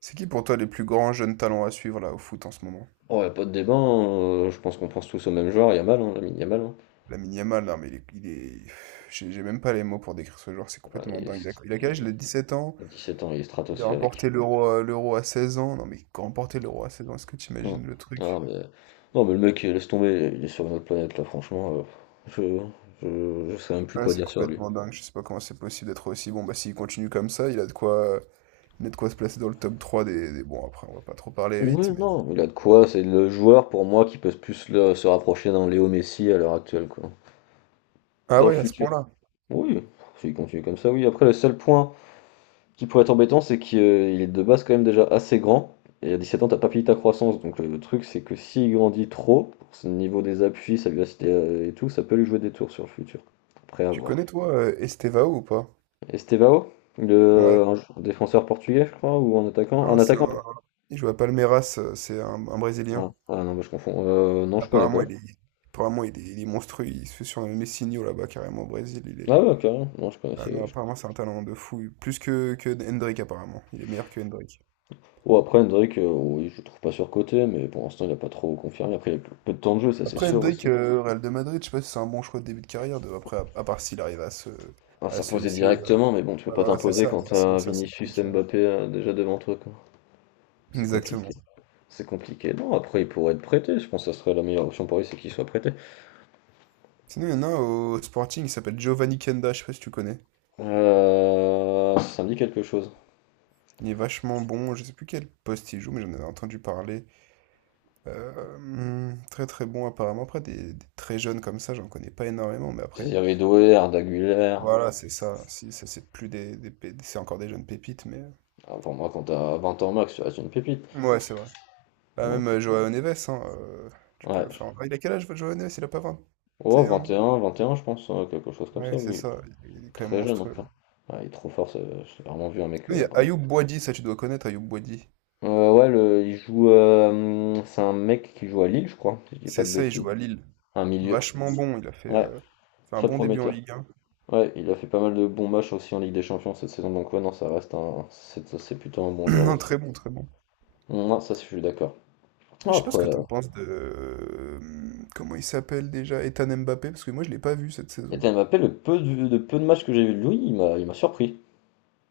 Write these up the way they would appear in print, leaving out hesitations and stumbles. C'est qui pour toi les plus grands jeunes talents à suivre là au foot en ce moment? Oh, y a pas de débat, hein, je pense qu'on pense tous au même joueur, Yamal, hein, Lamine Yamal, hein. Lamine Yamal, non mais J'ai même pas les mots pour décrire ce joueur, c'est Ah, complètement il dingue. Il a, est il a quel Il âge? Il a 17 ans, il a 17 ans, il est il a stratosphérique. remporté l'euro à 16 ans. Non mais remporter l'euro à 16 ans, est-ce que tu Mm. imagines le Ah, truc? mais... Non, mais le mec, laisse tomber, il est sur une autre planète, là, franchement. Je... je sais même plus Ouais, quoi c'est dire sur lui. complètement dingue, je sais pas comment c'est possible d'être aussi bon. Bah s'il continue comme ça, il a de quoi se placer dans le top 3 des. Bon après on va pas trop parler Oui, vite, mais... non, il a de quoi, c'est le joueur pour moi qui peut plus se rapprocher d'un Léo Messi à l'heure actuelle, quoi. Ah Dans le ouais, à ce futur. point-là. Oui, s'il continue comme ça, oui. Après, le seul point. Ce qui pourrait être embêtant, c'est qu'il est de base quand même déjà assez grand. Et à 17 ans, t'as pas fini ta croissance. Donc le truc, c'est que s'il grandit trop, pour ce niveau des appuis, sa vivacité et tout, ça peut lui jouer des tours sur le futur. Après, à Tu voir. connais toi Estevao ou pas? Estevao, Ouais. Défenseur portugais, je crois, ou un attaquant. Non, Un c'est attaquant. un... Il joue à Palmeiras, c'est un Ah, Brésilien. ah non, mais je confonds. Non, je connais pas. Apparemment, il est monstrueux. Il se fait sur un Messinho là-bas, carrément au Brésil. Il est... Ah ouais, carrément. Non, je Ah connaissais. non, apparemment, c'est un talent de fou. Plus que Hendrick, apparemment. Il est meilleur que Hendrick. Oh, après, Hendrick, oui, je le trouve pas surcoté, mais pour l'instant, il a pas trop confirmé. Après, il a peu de temps de jeu, ça c'est Après, sûr Hendrick, aussi. Real de Madrid, je sais pas si c'est un bon choix de début de carrière. De... Après, à part s'il arrive à se, Ah, à se s'imposer hisser. euh, directement, mais bon, tu peux ouais, pas voilà, c'est t'imposer ça. quand Mais sinon, t'as ça, c'est Vinicius et compliqué, hein. Mbappé déjà devant toi, quoi. C'est compliqué. Exactement. C'est compliqué. Non, après, il pourrait être prêté. Je pense que ça serait la meilleure option pour lui, c'est qu'il soit prêté. Sinon, il y en a au Sporting, il s'appelle Giovanni Kenda. Je sais pas si tu connais. Ça me dit quelque chose. Il est vachement bon. Je sais plus quel poste il joue, mais j'en avais entendu parler. Mmh, Très, très bon apparemment. Après des très jeunes comme ça, j'en connais pas énormément, mais Il après y avait Doué, Arda Güler. voilà. Ouais. C'est ça. Si, ça c'est plus des pé c'est encore des jeunes pépites, mais Ah, pour moi, quand t'as 20 ans max, tu restes une pépite. mouais. Mmh. C'est vrai. Bah, même, Donc, ouais. Joao Neves, hein, tu peux ouais. le faire en Ah, il a quel âge, Joao Neves? Il a pas Oh, 21 vingt ans? et un, vingt et un, je pense, ouais, quelque chose comme ça, Ouais, c'est oui. ça, il est quand même Très jeune, en monstrueux, fait. hein. Ouais, il est trop fort, j'ai vraiment vu un mec. Oui, il y a Ayoub Boadi, ça tu dois connaître Ayoub Boadi. Ouais, il joue, c'est un mec qui joue à Lille, je crois, si je dis pas C'est de ça, il bêtises. joue à Lille. Un milieu. Vachement bon, il a fait, Ouais, heu, fait un très bon début en prometteur. Ligue 1 Ouais, il a fait pas mal de bons matchs aussi en Ligue des Champions cette saison, donc ouais, non, ça reste un. C'est ça, c'est plutôt un bon joueur Non, aussi. très bon, très bon. Non, ça, je suis d'accord. Après Non. je sais pas ce que t'en penses de... Comment il s'appelle déjà? Ethan Mbappé, parce que moi je l'ai pas vu cette saison. Ethan Mbappé, le peu de peu de matchs que j'ai vu de lui, il m'a surpris.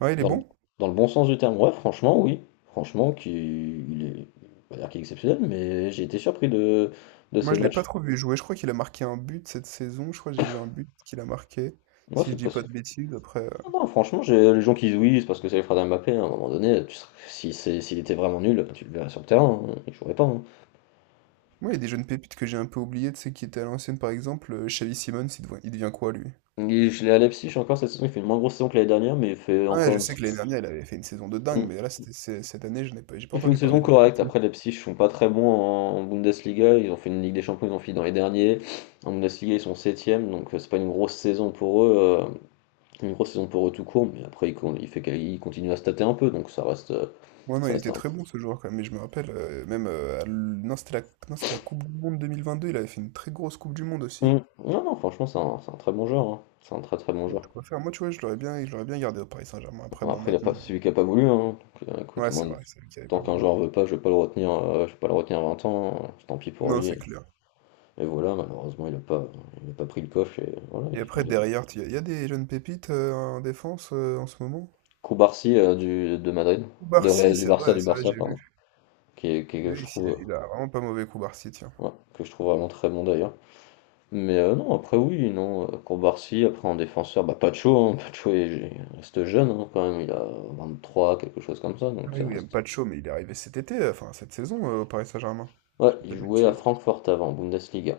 Ouais, il est Dans le, bon? dans le bon sens du terme. Ouais, franchement, oui. Franchement, qui il est. On dire qu'il est exceptionnel, mais j'ai été surpris de Moi ces je l'ai pas matchs. trop vu jouer, je crois qu'il a marqué un but cette saison, je crois que j'ai vu un but qu'il a marqué, Moi, si je c'est dis pas possible. de bêtises, après... Ah non, franchement, j'ai les gens qui jouissent parce que c'est les frères d'Mbappé, à un moment donné, tu serais- si c'est- s'il était vraiment nul, tu le verrais sur le terrain, hein, il jouerait pas, hein. Moi il y a des jeunes pépites que j'ai un peu oubliées, tu sais, qui étaient à l'ancienne par exemple, Xavi Simons, il devient quoi lui? Il je l'ai à Leipzig encore cette saison, il fait une moins grosse saison que l'année dernière, mais il fait Ouais, je encore sais que l'année dernière il avait fait une saison de une, dingue, mmh, mais là cette année je n'ai pas... j'ai pas il fait une entendu saison parler de lui du correcte. tout. Après, Leipzig ne sont pas très bons en Bundesliga, ils ont fait une Ligue des Champions, ils ont fini dans les derniers. En Bundesliga, ils sont septième, donc c'est pas une grosse saison pour eux, une grosse saison pour eux tout court, mais après, il fait qu'ils continuent à se tâter un peu, donc Ouais, non, ça il reste était un. très bon ce joueur quand même, mais je me rappelle, même, non, c'était la... non, c'était la Coupe du Monde 2022, il avait fait une très grosse Coupe du Monde aussi. Mmh. Non, non, franchement, c'est un très bon joueur, hein. C'est un très très bon Ouais, joueur. de quoi faire. Moi, tu vois, je l'aurais bien gardé au Paris Saint-Germain. Après, Bon, bon, après, il a maintenant. pas, celui qui a pas voulu, hein. Donc, écoute, Ouais, moi, c'est vrai, c'est lui qui avait tant pas qu'un voulu. joueur veut pas, je vais pas le retenir, je vais pas le retenir 20 ans, hein, tant pis pour Non, lui. c'est clair. Et voilà, malheureusement, il n'a pas pris le coche et voilà. Et après, derrière, il y a des jeunes pépites en défense en ce moment. Kubarsi du de Madrid, Koubarsi, c'est vrai, du ça, Barça, j'ai pardon, vu. Que Oui, je il a, trouve, il a vraiment pas mauvais Koubarsi, tiens. ouais, que je trouve vraiment très bon d'ailleurs. Mais non, Kubarsi, après en défenseur, bah Pacho, hein, Pacho reste jeune hein, quand même, il a 23 quelque chose comme ça, Ah donc oui, ça William reste. Pacho, mais il est arrivé cet été, enfin cette saison au Paris Saint-Germain. Ouais, Je dis pas il de jouait à bêtises. Francfort avant, en Bundesliga.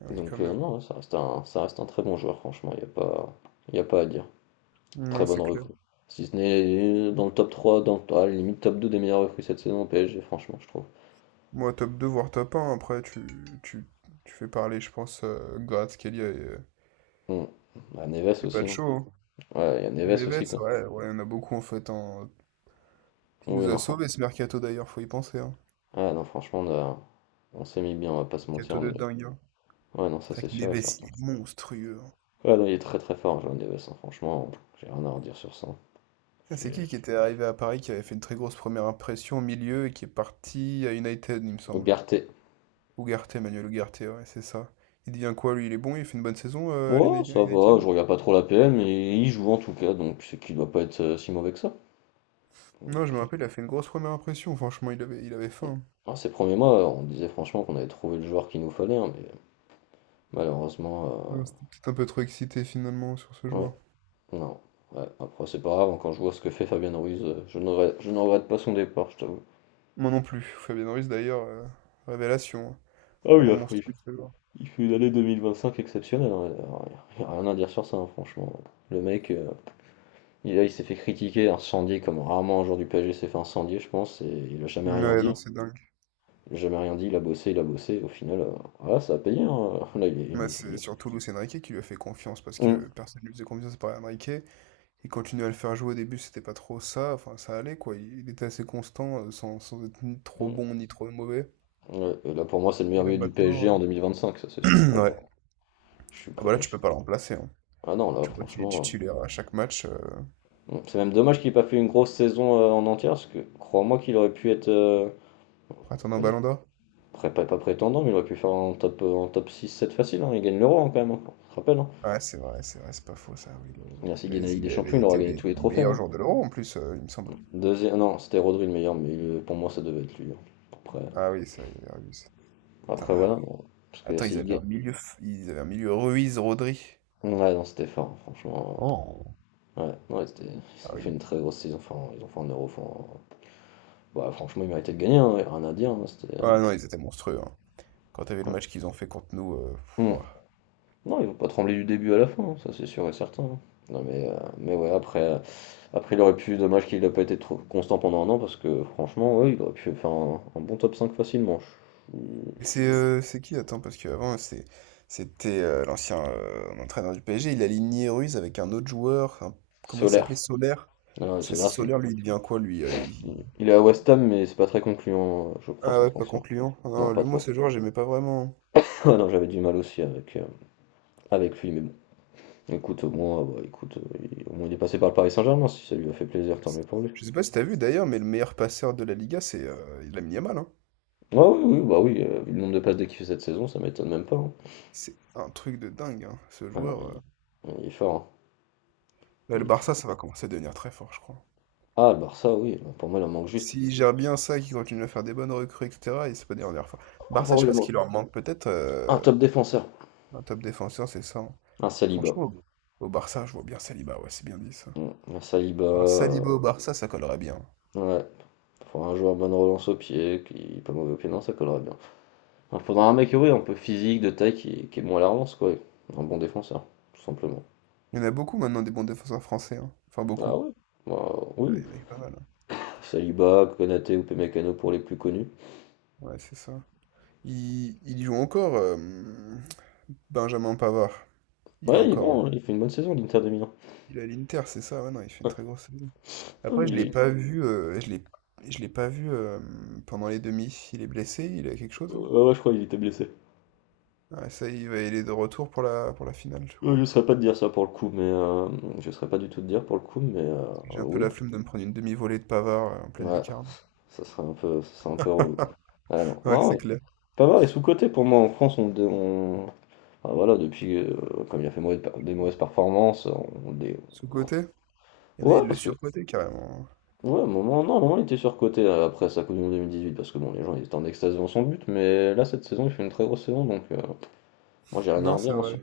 Ah oui, quand Donc même. non, ça reste un très bon joueur, franchement, il n'y a pas, il y a pas à dire. Très Non, bonne c'est clair. recrue. Si ce n'est dans le top 3 à la limite top 2 des meilleures recrues cette saison au PSG, franchement, je trouve. Moi, top 2 voire top un après, tu, tu fais parler, je pense, Gratz, Kelia et, euh, Hmm. Bah, Neves et il aussi, hein. Pacho. Beaucoup. Ouais, il y a Et Neves aussi, Neves, quoi. ouais, ouais, il y en a beaucoup, en fait, hein. Il Oui, nous a non, franchement. sauvés, ce mercato, d'ailleurs, faut y penser. Hein. Ah, non, franchement, on s'est mis bien, on va pas se mentir. Mercato On de est... dingue, hein. Ouais, non, C'est ça vrai c'est que sûr et Neves, il certain. est monstrueux, hein. Ouais, non, il est très très fort, João Neves, hein, franchement, j'ai rien à redire sur ça. Ça, c'est J'ai... qui était arrivé à Paris, qui avait fait une très grosse première impression au milieu et qui est parti à United, il me semble. Ugarte. Ugarte, Manuel Ugarte, ouais, c'est ça. Il devient quoi, lui? Il est bon, il fait une bonne saison à Ouais, l'Uni- à ça va, je United? regarde pas trop la PM, mais il joue en tout cas, donc c'est qu'il doit pas être si mauvais que ça. Donc, Non, je me il- rappelle, il a fait une grosse première impression. Franchement, il avait faim, hein. Alors, ces premiers mois, on disait franchement qu'on avait trouvé le joueur qu'il nous fallait, hein, mais malheureusement, Non, c'était peut-être un peu trop excité finalement sur ce ouais, joueur. non, ouais, après c'est pas grave, hein, quand je vois ce que fait Fabien Ruiz, je ne regrette pas son départ, je t'avoue. Moi non plus. Fabien Ruiz d'ailleurs, révélation, hein. Ah oui, Vraiment après, monstrueux ce joueur. il fait une année 2025 exceptionnelle, hein, il y a rien à dire sur ça, hein, franchement. Le mec, il s'est fait critiquer, incendier comme rarement un joueur du PSG s'est fait incendier, je pense, et il a jamais rien Ouais, dit, non, hein. c'est dingue. Il a jamais rien dit, il a bossé, et au final, voilà, ça a payé, hein, là, il est Bah, il c'est est surtout Luis Enrique qui lui a fait confiance parce Mmh, que personne ne lui faisait confiance à part Enrique. Il continuait à le faire jouer au début, c'était pas trop ça, enfin ça allait quoi. Il était assez constant, sans être ni trop mmh, bon ni trop mauvais. ouais, et là, pour moi, c'est le meilleur Et là milieu du PSG maintenant, en 2025, ça, c'est sûr, pour moi. ouais. Je suis Ah prêt, bah là tu je peux pas le remplacer, hein. ah non, là, Tu vois qu'il est franchement, titulaire à chaque match, mmh, c'est même dommage qu'il ait pas fait une grosse saison, en entière parce que crois-moi qu'il aurait pu être, pour atteindre un pas dire ballon d'or. pré pas pas prétendant, mais il aurait pu faire un top six sept facile, hein. Il gagne l'Euro, hein, quand même, hein, on se rappelle, hein. Ouais, c'est vrai, c'est vrai, c'est pas faux ça, oui, l'Euro. Il a s'il Mais gagne la Ligue des il Champions, avait il aura été gagné les- tous les le trophées, meilleur hein. joueur de l'Euro en plus, il me semble. Deuxième non, c'était Rodri le meilleur, mais pour moi, ça devait être lui, hein. Après Ah oui, ça, il avait Ruiz. Putain, après ah Voilà, oui. bon, parce que Attends, s'il gagne ils avaient un milieu Ruiz, Rodri. ouais, non, c'était fort, hein, franchement, Oh. ouais, ouais, c'était Ah ils ont fait oui. une très grosse saison, enfin, ils ont fait un Euro, enfin, bah, franchement, ils méritaient de gagner, hein, y a rien à dire, hein, c'était, Ah non, ils étaient monstrueux, hein. Quand t'avais le ouais. match qu'ils ont fait contre nous, pff, Mmh. ouah. Non, ils vont pas trembler du début à la fin, hein, ça c'est sûr et certain, hein. Non mais, ouais, après, après il aurait pu, dommage qu'il n'ait pas été trop constant pendant un an, parce que franchement, ouais, il aurait pu faire un bon top 5 facilement. Et c'est qui? Attends, parce qu'avant, c'était l'ancien entraîneur du PSG, il a aligné Ruiz avec un autre joueur, comment il Solaire. s'appelait? Solaire. Ah non, C'est Solaire, lui, il devient quoi, lui? Il il est à West Ham, mais c'est pas très concluant, je crois, Ah son ouais, pas transfert. concluant. Ah Non, non, pas lui, moi, trop. ce joueur, j'aimais pas vraiment, hein. Ah non, j'avais du mal aussi avec, avec lui, mais bon. Écoute, au moins, bah, écoute, au moins il est passé par le Paris Saint-Germain, si ça lui a fait plaisir, tant mieux pour lui. Je sais pas si t'as vu d'ailleurs, mais le meilleur passeur de la Liga, c'est Lamine Yamal, hein. Ah oui, oui, bah oui, vu le nombre de passes dès qu'il fait cette saison, ça m'étonne même pas, hein. C'est un truc de dingue, hein, ce Ah non, joueur. Il est fort, hein. Là, le Il est très Barça, ça va commencer à devenir très fort, je crois. ah le Barça oui, bah, pour moi il en manque juste. S'il gère bien ça, qu'il continue à faire des bonnes recrues, etc., il se peut devenir fort. Oh, pour Barça, je moi, sais il en pas ce manque qu'il leur manque, peut-être un top défenseur, un top défenseur, c'est ça, hein. un Saliba. Franchement, au Barça, je vois bien Saliba, ouais, c'est bien dit ça. Mm. Un Saliba, Un Saliba au Barça, ça collerait bien. ouais. Faudra un joueur bonne relance au pied, qui pas mauvais au pied, non, ça collerait bien. Il faudra un mec, oui, un peu physique, de taille, qui est bon à la relance, quoi. Un bon défenseur, tout simplement. Il y en a beaucoup maintenant des bons défenseurs français, hein. Enfin, Ah beaucoup. ouais. Bah, Ouais, oui, il y en a pas mal, hein. Saliba, Konaté ou Pemecano pour les plus connus. Ouais, c'est ça. Il joue encore, Benjamin Pavard. Il est Ouais, il est encore. bon, il fait une bonne saison, l'Inter de Milan. Il est à l'Inter, c'est ça? Ouais, non, il fait une Ouais. très grosse saison. Ah, Après, je l'ai il- pas vu. Je l'ai pas vu pendant les demi. Il est blessé. Il a quelque chose ouais, là. ouais, je crois qu'il était blessé. Ah, ça, il est de retour pour la finale, je Je ne crois. saurais pas te dire ça pour le coup, mais hem, je ne saurais pas du tout te dire pour le coup, mais Parce que j'ai un peu oui, la flemme de me prendre une demi-volée de Pavard en pleine ouais, lucarne. ça serait un peu relou. Ah non, Ouais, c'est non, clair. pas mal est sous-coté pour moi. En France, on bah, voilà, depuis, comme il a fait mauvais des mauvaises performances, on dé Sous-côté? Il y en a, ouais, ils le parce que surcotaient carrément, hein. ouais, à un moment non, à un moment, il était surcoté, après sa Coupe du monde 2018 parce que bon, les gens, ils étaient en extase devant son but, mais là, cette saison, il fait une très grosse saison, donc moi, j'ai rien à Non, c'est redire, hein, sur vrai.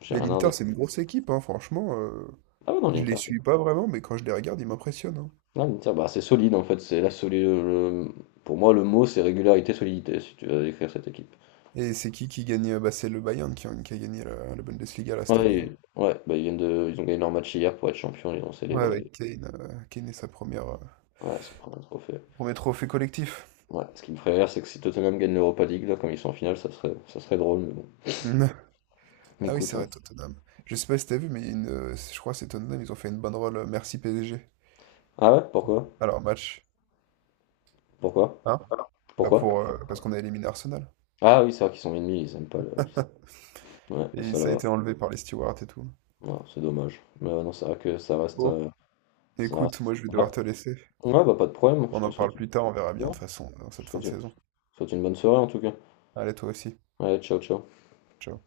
j'ai Mais rien à l'Inter, redire. c'est une grosse équipe, hein, franchement. Ah oui, non, Je les l'Inter, c'est suis pas vraiment, mais quand je les regarde, ils m'impressionnent, hein. Ah, une tire, bah, c'est solide en fait, c'est la solide. Pour moi, le mot c'est régularité, solidité si tu veux décrire cette équipe. Et c'est qui gagne? Bah, c'est le Bayern qui a gagné la Bundesliga là, cette Ouais, année, hein. Ouais bah, ils viennent de... ils ont gagné leur match hier pour être champion ils ont Ouais, célébré. avec Kane, Kane et sa première, euh, Ouais, ils ont pris un trophée. premier trophée collectif. Ouais, ce qui me ferait rire, c'est que si Tottenham gagne l'Europa League là, comme ils sont en finale, ça serait drôle, mais bon. Mm. Mais Ah oui, Écoute, c'est on- vrai, Tottenham. Je sais pas si t'as vu, mais il y a je crois que c'est Tottenham, ils ont fait une banderole Merci PSG. Ah ouais, pourquoi? Alors, match. Pourquoi? Hein? Bah Pourquoi? Parce qu'on a éliminé Arsenal. Ah oui, c'est vrai qu'ils sont ennemis, ils aiment pas le. Ouais, Et ça ça a là, été enlevé par les stewards et tout. ouais, c'est dommage. Mais non, c'est vrai que ça reste, Bon, ça reste. écoute, moi je vais Ouais, devoir te laisser. ouais, bah pas de problème, On en parle plus tard, on verra bien de toute façon dans cette je fin de te saison. souhaite une bonne soirée en tout cas. Allez, toi aussi. Ouais, ciao, ciao. Ciao.